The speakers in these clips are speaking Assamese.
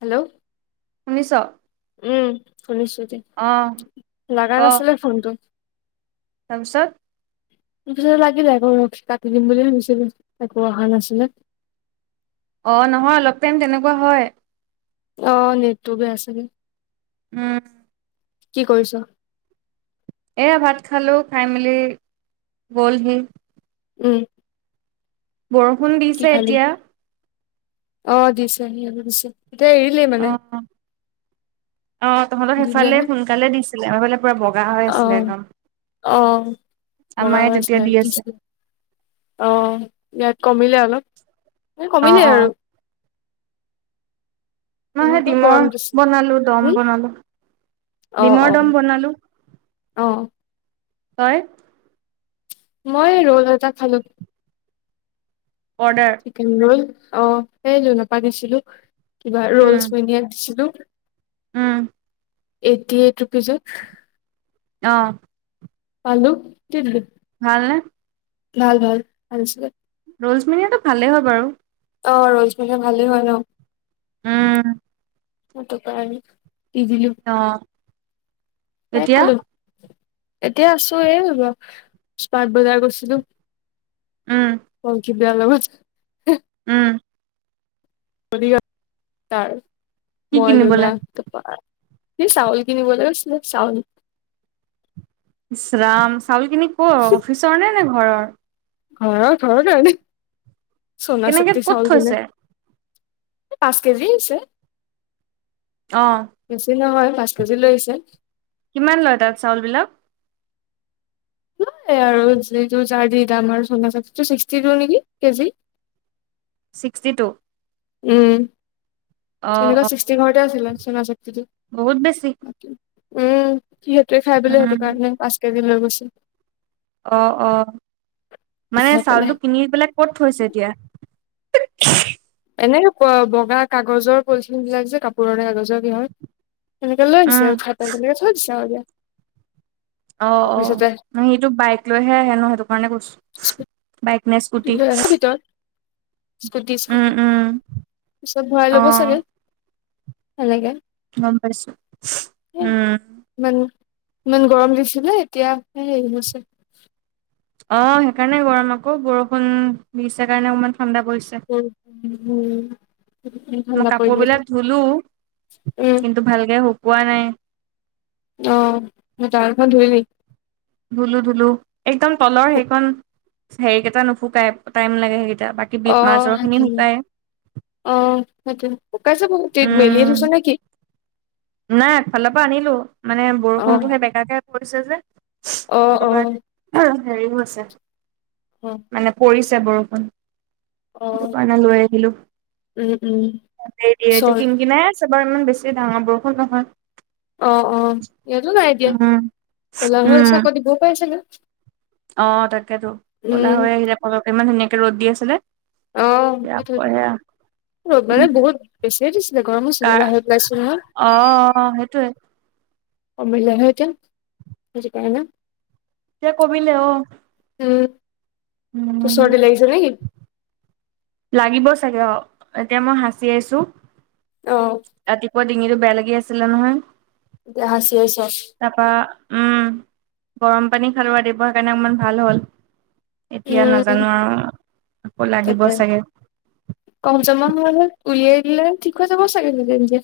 হেল্ল'। শুনিছ? উম, শুনিছোঁ এতিয়া, অঁ লগা ক নাছিলে ফোনটো। তাৰপিছত? তাৰপিছত লাগিলে আকৌ, ৰখি কাটি দিম বুলি ভাবিছিলোঁ, একো অহা নাছিলে। অ', নহয়, অলপ টাইম তেনেকুৱা হয়। অ', নেটটো বেয়া চাগে। উম। কি কৰিছ? এইয়া ভাত খালোঁ, খাই মেলি গ'ল সি। উম। বৰষুণ কি দিছে খালি এতিয়া। অ দিছে দিছে এতিয়া এই অ অ তহঁত সেইফালে দিলেহে সোনকালে দিছিলে আমাৰফালে পূৰা বগা হৈ অ আছিলে একদম অ বগা আমায়ে হৈ তেতিয়া আছিলে দি আছে দিছিলে অ ইয়াত কমিলে অলপ অ কমিলে অ আৰু মই সেই কেনেকুৱা গৰম ডিমৰ দিছে বনালো দম উম বনালো অ অ নালো অ তই মই ৰৌল এটা খালো অৰ্ডাৰ চিকেন ৰৌল অ এই লৌনপা দিছিলো কিবা উম ৰৌলচ মেনিয়াক দিছিলো উম এইটটি এইট ৰুপিজত অ পালো [unintelligible] ভাল নে ভাল ভাল, ‌ভাল আছিলে ৰোলচমিনিয়টো ভালেই হয় বাৰু অ ৰৌজ মেলিয়া ভালেই হয় ন উম সেইটো কাৰণে দি দিলোঁ অ তাই এতিয়া খালো এতিয়া আছো এই স্মাৰ্ট বজাৰ গৈছিলো উম পংখিপ্ৰিয়া লগত ওম বদিগাত তাৰ কি মই কিনিবলে লোনা তাপা এই চাউল কিনিবলৈ গৈছিলে চাউল ইচ্ ৰাম চাউলখিনি কৰ অফিচৰ নে নে ঘৰৰ ঘৰ ঘৰৰ [unintelligible] সোনা কেনেকে শক্ততি ক'ত চাউল কোনো থৈছে পাঁচ কেজি আছে অ বেছি নহয় পাঁচ কেজি লৈ আহিছে কিমান লয় তাত চাউল বিলাক লয় আৰু যিটো জাৰ দি দাম আৰু চনা শক্তিটো ছিক্সটিটু নেকি কেজি ছিক্সটি টু উম অ তেনেকুৱা অ ছিক্সটি ঘৰতে আছিলে চনা শক্তিটো বহুত বেছি উম সি সেইটোৱে খাই বোলে উম সেইটো কাৰণে পাঁচ কেজি লৈ গৈছে অ অ মানে খাই পেলাই চাউলটো কিনি পেলাই ক'ত থৈছে এতিয়া এনে বগা কাগজৰ পলিথিন বিলাক যে কাপোৰৰে কাগজৰ কি হয় তেনেৰে লৈ উম আহিছে উঠাই পেলাই তেনেকে থৈ দিছে আৰু দিয়া অ অ সেইটো বাইক লৈহে আহে ন সেইটো কাৰণে কৈছো স্কুটি বাইক নে স্কুটি লৈ আহে ভিতৰত স্কুটি উম স্কুটি। উম পিছত ভৰাই অ ল'ব চাগে, সেনেকে গম পাইছোঁ। এ উম। ইমান ইমান গৰম দিছিলে এতিয়া সে হেৰি হৈছে। অ', সেইকাৰণে গৰম আকৌ বৰষুণ দিছে কাৰণে অকমান ঠাণ্ডা পৰিছে। [unintelligible] মই ঠাণ্ডা কাপোৰ পৰিলে এতিয়া বিলাক ধুলো উম কিন্তু ভালকে শুকোৱা নাই। অ', গীটাৰখন ধুইবি ধুলো ধুলো। একদম তলৰ সেইকন হেৰিকেইটা নুশুকাই টাইম লাগে সেইকেইটা বাক অ', [unintelligible] অ', সেটোয়ে শুকাইছে বহু [unintelligible] মেলিয়ে থৈছ উম নে কি? নাই আগফালৰ পা আনিলোঁ মানে অ বৰষুণটো সে বেকাকে পৰিছে যে অ সেইটো অ কাৰণে [unintelligible] হেৰি হৈছে অ মানে পৰিছে বৰষুণ। অ সেইটো কাৰণে লৈ আহিলোঁ। উম উম দে দে এইটো চৰ কিনকিনাই আছ সেবাৰ ইমান বেছি ডাঙৰ বৰষুণ নহয়। অ', অ', ইয়াতো নাই এতিয়া। উম ক'লা হৈ আছে আকৌ উম দিবও পাৰে চাগে।। অ', তাকেতো ক'লা উম হৈ আহিলে পতকে ইমান ধুনীয়াকে ৰ'দ দি আছিলে। অ সেইটোৱেটো [unintelligible] ৰ'দ মানে বহুত বেছিয়ে দিছিলে গৰম হৈছিলে কাৰ বাহিৰত ওলাইছো নহয়। অ', অ', সেইটোয়ে অ', মিলিলে নহয় এতিয়া, [unintelligible] এতিয়া কমিলে অ'। উম। তোৰ উম চৰ্দি লাগিছে নে কি? লাগিব চাগে অ'। এতিয়া মই হাঁচিয়াইছো। অ'। ৰাতিপুৱা ডিঙিটো বেয়া লাগি আছিলে নহয়। এতিয়া হাঁচিয়াই চ'। তাপা উম। গৰম পানী খালোঁ ৰাতিপুৱা সেইকাৰণে অকমান ভাল হ'ল। এতিয়া উম নাজানো আৰু আকৌ লাগিব চা কফ জমা [unintelligible] উলিয়াই দিলে ঠিক হৈ যাব চাগে নিজে নিজে।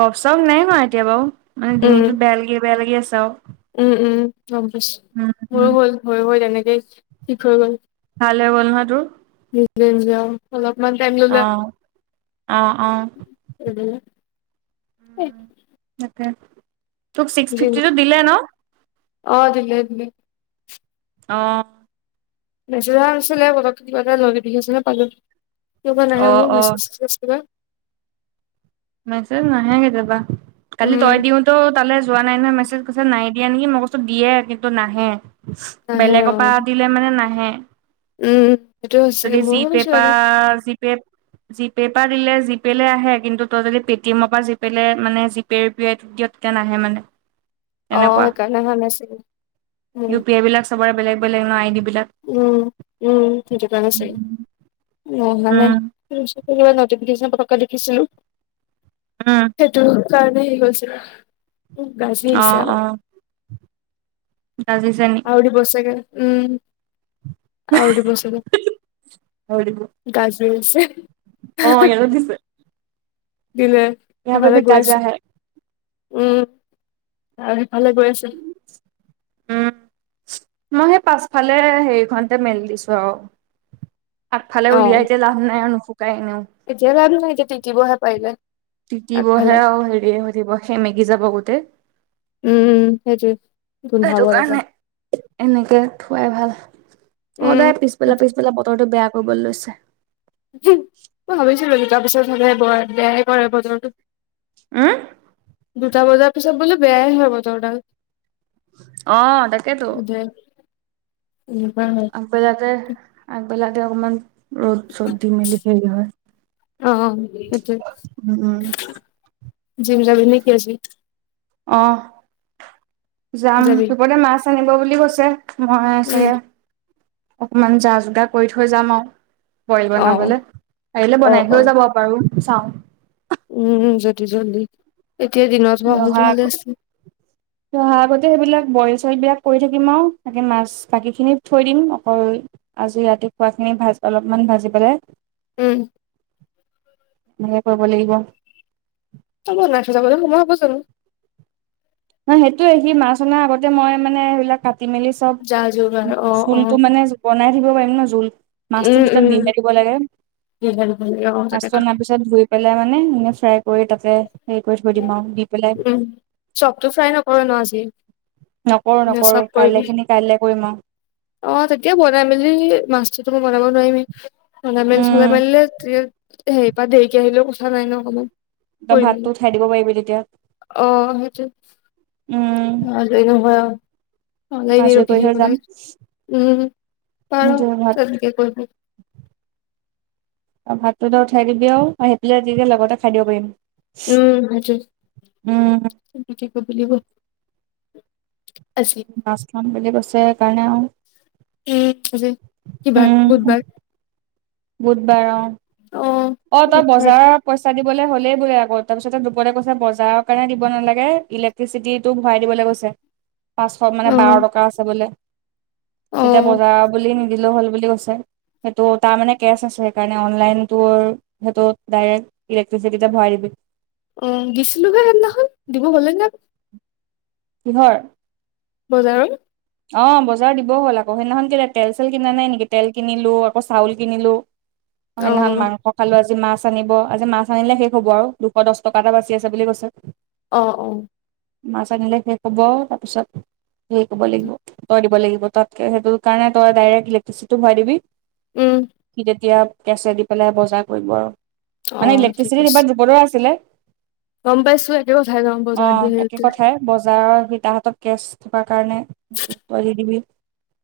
কফ চফ নাই হোৱা এতিয়া বাৰু মানে উম ডিঙিটো বেয়া লাগি বেয়া লাগি আছে আৰু। উম উম অ', গম পাইছোঁ। মোৰো উম হৈ হৈ হৈ তেনেকেই ঠিক হৈ গ'ল। ভাল হৈ গ'ল নহয় তোৰ? [unintelligible] যাওঁ অলপমান টাইম ললে অ আও অ অ [unintelligible] তাকে। তোক ছিক্স জি ফিফটিটো দিলে ন? অ', দিলে দিলে। অ'। মেছেজ অহা নাছিলে পতককে কিবা এটা নটিফিকেচন হে পালোঁ। কিয় বা নাহে অ মোৰ অ মেছেজ চেছেজ বিলাক। মেছেজ নাহে কেতিয়াবা। কালি উম তই দিওঁতেও তালে যোৱা নাই নহয় মেছেজ কৈছে নাই য়া নেকি মই কৈছোঁ দিয়ে কিন্তু নাহে। নাহে অ বেলেগৰ পা দিলে মানে নাহে। উম সেইটো যদি সঁচাকে জি ময়ো পে ভাবিছো পা চাগে জি পে জি পে পা দিলে জিপেলে আহে কিন্তু তই যদি পেটিএমৰ পা জিপেলে মানে জি পে ইউ পি আইটোত দিয় তেতিয়া নাহে মানে। অ', তেনেকুৱা সেইকাৰণে অহা নাই চাগে, উম। ইউ পি আই বিলাক চবৰে বেলেগ বেলেগ ন আইডিবিলাক। উম উম, সেইটো কাৰণে উম চাগে। অহা নাই, কি বস্তু? কিবা, নতিফিকেচন পতককে দেখিছিলো। উম! সেইটো কাৰণে হেৰি হৈছিলে! উ গাজী অ আহিছে অ আকৌ। গাজিছে নি? আৰু দিব চাগে। উম! আৰু দিব চাগে! গাজি আছে। অ, ইয়াতো দিছে। দিলে য়াহা পে সেইফালে ভি গৈ গাজা আছে হে। উম! আৰু সিফালে গৈ আছে উম! মই সেই পাছফালে হেৰিখনতে মেলি দিছো আৰু। আগফালে অ উলিয়াই এতিয়া লাভ নাই, নুশুকাই এনেও। এতিয়া লাভ নাই! এতিয়া তিতিবহে পাৰিলে। তিতিবহে আগফালে আৰু হেৰিয়ে হৈ থাকিব সেমেকি যাব গোটেই। উম সেইটোৱে গোন্ধাব সেইটো তাৰপা কাৰণে এনেকে থোৱাই ভাল। উম সদাই পিছবেলা, পিছবেলা বতৰটো বেয়া কৰিবলৈ লৈছে। মই ভাবিছিলো দুটাৰ পিছত হলে বৰ বেয়াই কৰে বতৰটো। উম! দুটা বজাৰ পিছত বোলে বেয়াই হয় বতৰডাল। অ তাকেতো [unintelligible] আগবেলাতে, আগবেলাতে অকমান ৰ'দ- চ'দ দি মেলি হেৰি হয়। অ সেইটোয়ে উম উম জিম যাবি নেকি আজি? অ যাম, যাবি দুপৰতে মাছ আনিব বুলি কৈছে। মই উম চাগে অকমান যা যোগাৰ কৰি থৈ যাম আৰু। বইল অ বনাবলে! পাৰিলে অ বনাই অ কৈও যাব পাৰো চাওঁ। উম! যদি জল্দি এতিয়া দিনত সি হোৱা হ'লেটো অহা ভালে আছিল। সি, অহাৰ আগতে সেইবিলাক বইল চইল বিলাক কৰি থাকিম আও! তাকে মাছ বাকীখিনি থৈ দিম! অকল আজি ৰাতি খোৱাখিনি ভাজ অলপমান ভাজি পেলাই। উম! এনেকে কৰিব লাগিব। এ বনাই থৈ যাবলে সময় হব চুন। ন সেইটোয়ে সি মাছ অনা আগতে মই মানে সেইবিলাক কাটি, মেলি চব যা যোগাৰ অ অ জোলটো মানে বনাই দিব পাৰিম ন! জোল মাছটো পিছত দিহে দিব লাগে। দিহে দিব লাগে অ তাত। মাছটো অনাৰ পিছত ধুই পেলাই মানে এনেই ফ্ৰাই কৰি তাতে হেৰি কৰি থৈ দিম আৰু দি পেলাই চবটো ফ্ৰাই নকৰ ন আজি? নকৰো, নে নকৰো চব কৰিবি? কাইলে খিনি কাইলে কৰিম আৰু। অ, তেতিয়া বনাই মেলি মাছটোতো বনাব নোৱাৰিবি উম [unintelligible] হেৰি পৰা দেৰিকে আহিলেও কথা নাই ন অকমান। তই কৰি ভাতটো মেলি উঠাই দিব পাৰিবি তেতিয়া। উম! [unintelligible] ওলাই কেনে আজৰি ৰখি কৰি থৈ থাকিব যাম লাগে, উম! পাৰ ভাত তেনেকে কৰিব। ভাতটো তই উঠাই দিবি আও! আহি পেলে দুই জনি লগতে খাই দিব পাৰিম। উম সিটোয়ে উম তেনেকে কৰিব লাগিব আজি মাছ খাম বুলি কৈছে সে কাৰণে আও উম আজি কি বাৰ উম বুধবাৰ বুধবাৰ অ অ অ তই বুধবাৰ বজাৰত পইচা দিবলৈ হলেই বোলে আকৌ তাৰপিছতে দুপতে কৈছে বজাৰৰ কাৰণে দিব নালাগে ইলেক ক্টিচিটি ভৰাই দিবলৈ কৈছে [inaudible] পাঁচশ মানে অ বাৰ টকা আছে বোলে অ তেতিয়া বজাৰৰ বুলি নিদিলেও হ'ল বুলি কৈছে সেইটো তাৰ মানে কেচ আছে সেইকাৰণে অনলাইন তোৰ সেইটো ডাইৰেক্ট ইলেক্ট্ৰিচিটিতে ভৰাই দিবি অ দিছিলোহে সেইদিনাখন দিব হ'লে নে কিহৰ বজাৰৰ অ বজাৰ দিব হ'ল আকৌ সেইদিনাখন কেলে তেল চেল কিনা নাই নিকি তেল কিনিলো আকৌ চাউল কিনিলো [inaudible] অ সেইদিনাখন মাংস খালো আজি মাছ আনিব আজি মাছ আনিলে শেষ হ'ব আউ দুশ দছ টকা এটা বাছি আছে বুলি কৈছে অঁ অঁ মাছ আনিলে শেষ হ'ব আউ তাৰপিছত হেই কৰিব লাগিব তই দিব লাগিব তাতকে সেইটো কাৰণে তই ডাইৰেক্ট ইলেক্ট্ৰিচিটো ভৰাই দিবি উম তেতিয়া কেচে দি পেলাই বজাৰ কৰিব আৰু মানে অ', ঠিক ইলেক্ট্ৰিচিটিটো আছে। এইবাৰ দুপদৰ আছিলে গম পাইছো একেবাৰে উঠাই লম অ বজাৰত দি একে আহোতে কথাই বজাৰৰ হি তা হাতত কেচ থকাৰ কাৰণে কৰি দিবি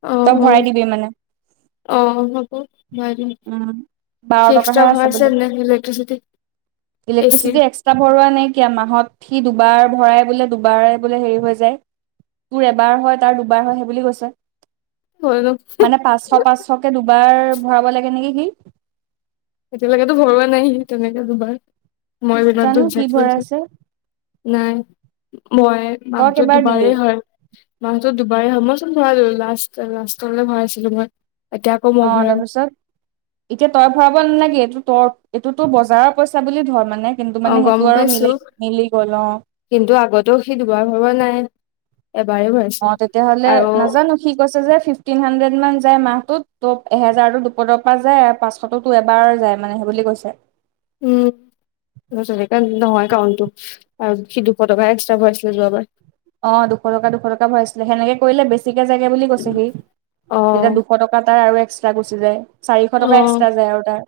অ', ত ভৰাই অ', দিবি মানে অ হ'ব ভৰাই দিম উম বাৰ এক্সট্ৰা টকাহে আছে ভৰাইছা নে ইলেকট্ৰিচিটি ইলেক্ট্ৰচিটি একচ একস্টা ভৰোৱা নাইকিয়া মাহত সি দুবাৰ ভৰাই বোলে দুবাৰ বোলে হেৰি হৈ যায় তোৰ এবাৰ হয় তাৰ দুবাৰ হয় সেইবুলি কৈছে হয় ন মানে পাঁচশ পাঁচশকে দুবাৰ ভৰাব লাগে নেকি সি এতিয়ালৈকেতো ভৰোৱা নাই সি তেনেকে দুবাৰ মই বেলেঞ্চটো জানো কি চেক কৰিছো ভৰাইছে নাই মই তই মাহটোত কেইবাৰ দিলি দুবাৰেই হয় মাহতো দুবাৰে হয় মই চোন ভৰাই ললো লাষ্ট লাষ্টলৈকে ভৰাইছিলো মই এতিয়া আকৌ মই অ ভৰাম তাৰপিছত এতিয়া তই ভৰাব নেলাগে এইটো তই এইটোতো বজাৰৰ পইচা বুলি ধৰ মানে কিন্তু অ', মানে গম সেইটো আৰু পাইছো মিলি মিলি গ'ল অ কিন্তু আগতেও সি দুবাৰ ভৰোৱা নাই এবাৰে অ ভৰাইছে তেতিয়াহ'লে আৰু নাজানো সি কৈছে যে ফিফটিন হাড্ৰেড মান যায় মাহটোত ত' এহেজাৰতো দুপৰ পৰা যায় আৰু পচ শটতো এবাৰ যায় মানে সেই বুলি কৈছে উম ণে নহয় একাউণ্টটো আৰু সি দুশ টকা এক্সট্ৰা ভৰাইছে যোৱাবাৰ অ', দুশ টকা দুশ টকা ভৰাইছিলে সেনেকে কৰিলে বেছিকে জাগে বুলি কৈছে সি। তেতিয়া অ', দু দুশ টকা তাৰ আৰু এক্সট্ৰা গুচি যায়, চাৰিশ টকা অ', এক্সট্ৰা যায় আৰু তাৰ।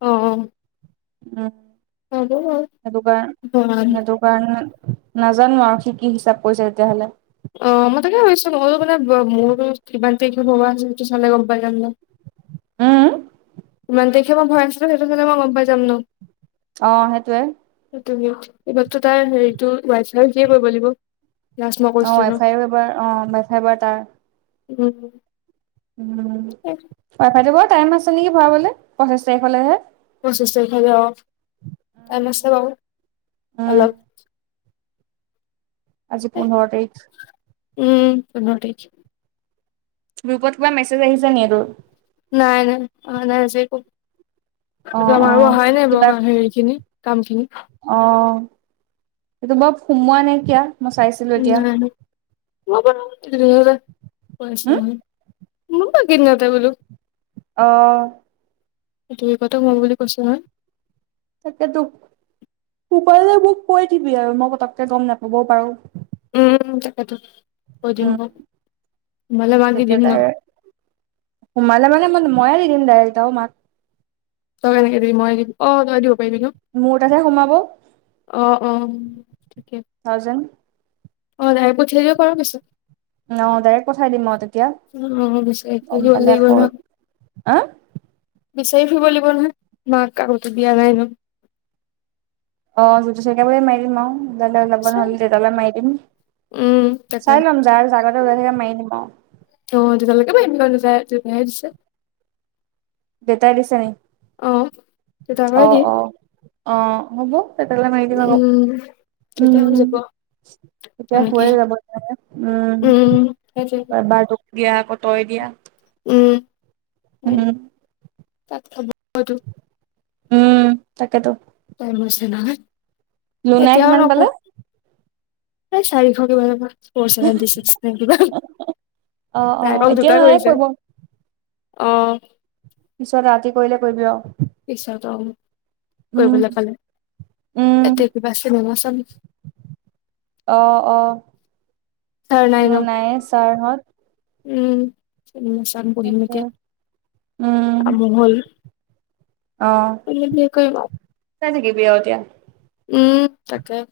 অ', উম। হ'ব বাৰু। সেইটো কাৰ সেইটো কাৰণে নাজানোঁ আৰু সি কি হিচাপ কৰিছে তেতিয়াহ'লে। অ', মই তাকে ভাবিছোঁ মইয়ো মানে মোৰো কিমান তাৰিখে ভবা আছে সেইটো চালে গম পাই যাম ন। উম উম ইমান তাৰিখে মই ভৰাই থৈছিলো সেইটো হ'লে মই গম পাই যাম ন? অ', সেইটোয়ে। সেই [unintelligible] এইবাৰতো তাৰ হেৰিটো ৱাইফ আৰু সিয়ে কৰিব লাগিব। লাষ্ট মই অ', কৈছিলো ন। ৱাইফাইৰো এবাৰ অ', ৱাইফাইবাৰ তাৰ। [unintelligible] উম। [inaudible] ৱাইফাটো বাৰু টাইম আছে নেকি ভৰাবলৈ পঁচিছ তাৰিখলৈহে। পছিশ তাৰিখে গে অ'। টাইম আছে বাৰু, উম অলপ আজি পোন্ধৰ তাৰিখ। উম, পোন্ধৰ তাৰিখ। গ্ৰুপত কিবা মেছেজ আহিছে নি এইটোৰ? নাই নাই, অহা নাই আজি একো। অ ত', অ আমাৰো অহাই নাই কিবা বাৰু হেৰি খিনি কাম খিনি। অ', এইেইটো বৰ সোমোৱা না কিয়া মই চাইছ উম নাই উম [unintelligible] সোমাব এইকেইদিনতে বলো। অ'। [unintelligible] সোমাব বুলি কৈছোঁ নহয়। তাকেতো, উপায় নাই মোক কৈ দিবি আৰু মই পতককে গম নাপাবও পাৰো। উম, তাকেতো কৈ দিম উম ৰ। তোমালে মাগি তেতিয়া দিম তাই ন? সোমালে মানে ময়ে দি দিম ডাইৰেক্ট আৰু মা তই কেনেকে দিবি মই দিম অ', তইয়্ দিব পাৰিবি ন? মোৰ তাতহে সোমাব। অ', অ', ঠিকে। থাউজেন্ড। অ', তাই পঠিয়াই দিব পাৰ পিছত। অ', ডাইৰেক্ট পঠাই দিম আও তেতিয়া। অ বিচাৰি গম ফুৰিব পালে লাগিব আকৌ নহয় আ? বিচাৰি ফুৰিব লাগিব নহয়, [unintelligible] বিয়া নাই হেনো। অ', [unintelligible] মাৰি দিম আৰু। দাদাৰ কাবা চাও। নহ'লে দেতেলে মাৰি দিম। উম তাকে চাই ল'ম যাৰ জাগতে ওলাই থাকে মাৰি দিম আও। অ', [unintelligible] দেউতাই দিছে নি? অ দেউতাৰ পৰাই অ', দিয়ে অ', অ', হ'ব। দেতালে মাৰি দিম আকৌ, উম দেউতাই হৈ উম। যাব তেতিয়া তেনেকে হৈয়ে যাব জানানে উম। তাপা বাৰটো দিয়া আকৌ তই দিয়া উম উম [unintelligible] উম। তাকেতো [inaudible] তাই বুজিছে নহয় [unintelligible] লুনাই এতিয়াও কিমান নক [unintelligible] পালে? পায় চাৰিশ কিমানৰ পৰা [unintelligible] [unintelligible] কিবা [unintelligible] অ', তাই অ', অকল এতিয়া দুটা নালাগে কৰিছে? কৰিব অঁ [unintelligible] পিছত ৰাতি কৰিলে কৰিবি আৰু। [inaudible] পিছত অ, উম, কৰিবলৈ পালে, উম। এতিয়া কিবা চিনেমা চাম। [inaudible] অ-অ [inaudible] তাৰ নাই ন? ছাৰহঁত উম চিনেমা চাম, বহিম এতিয়া। [unintelligible] আম হল [unintelligible] অঁ কৰিম আৰু [inaudible] চাই থাকিবি আৰু এতিয়া [unintelligible] উম তাকে [unintelligible]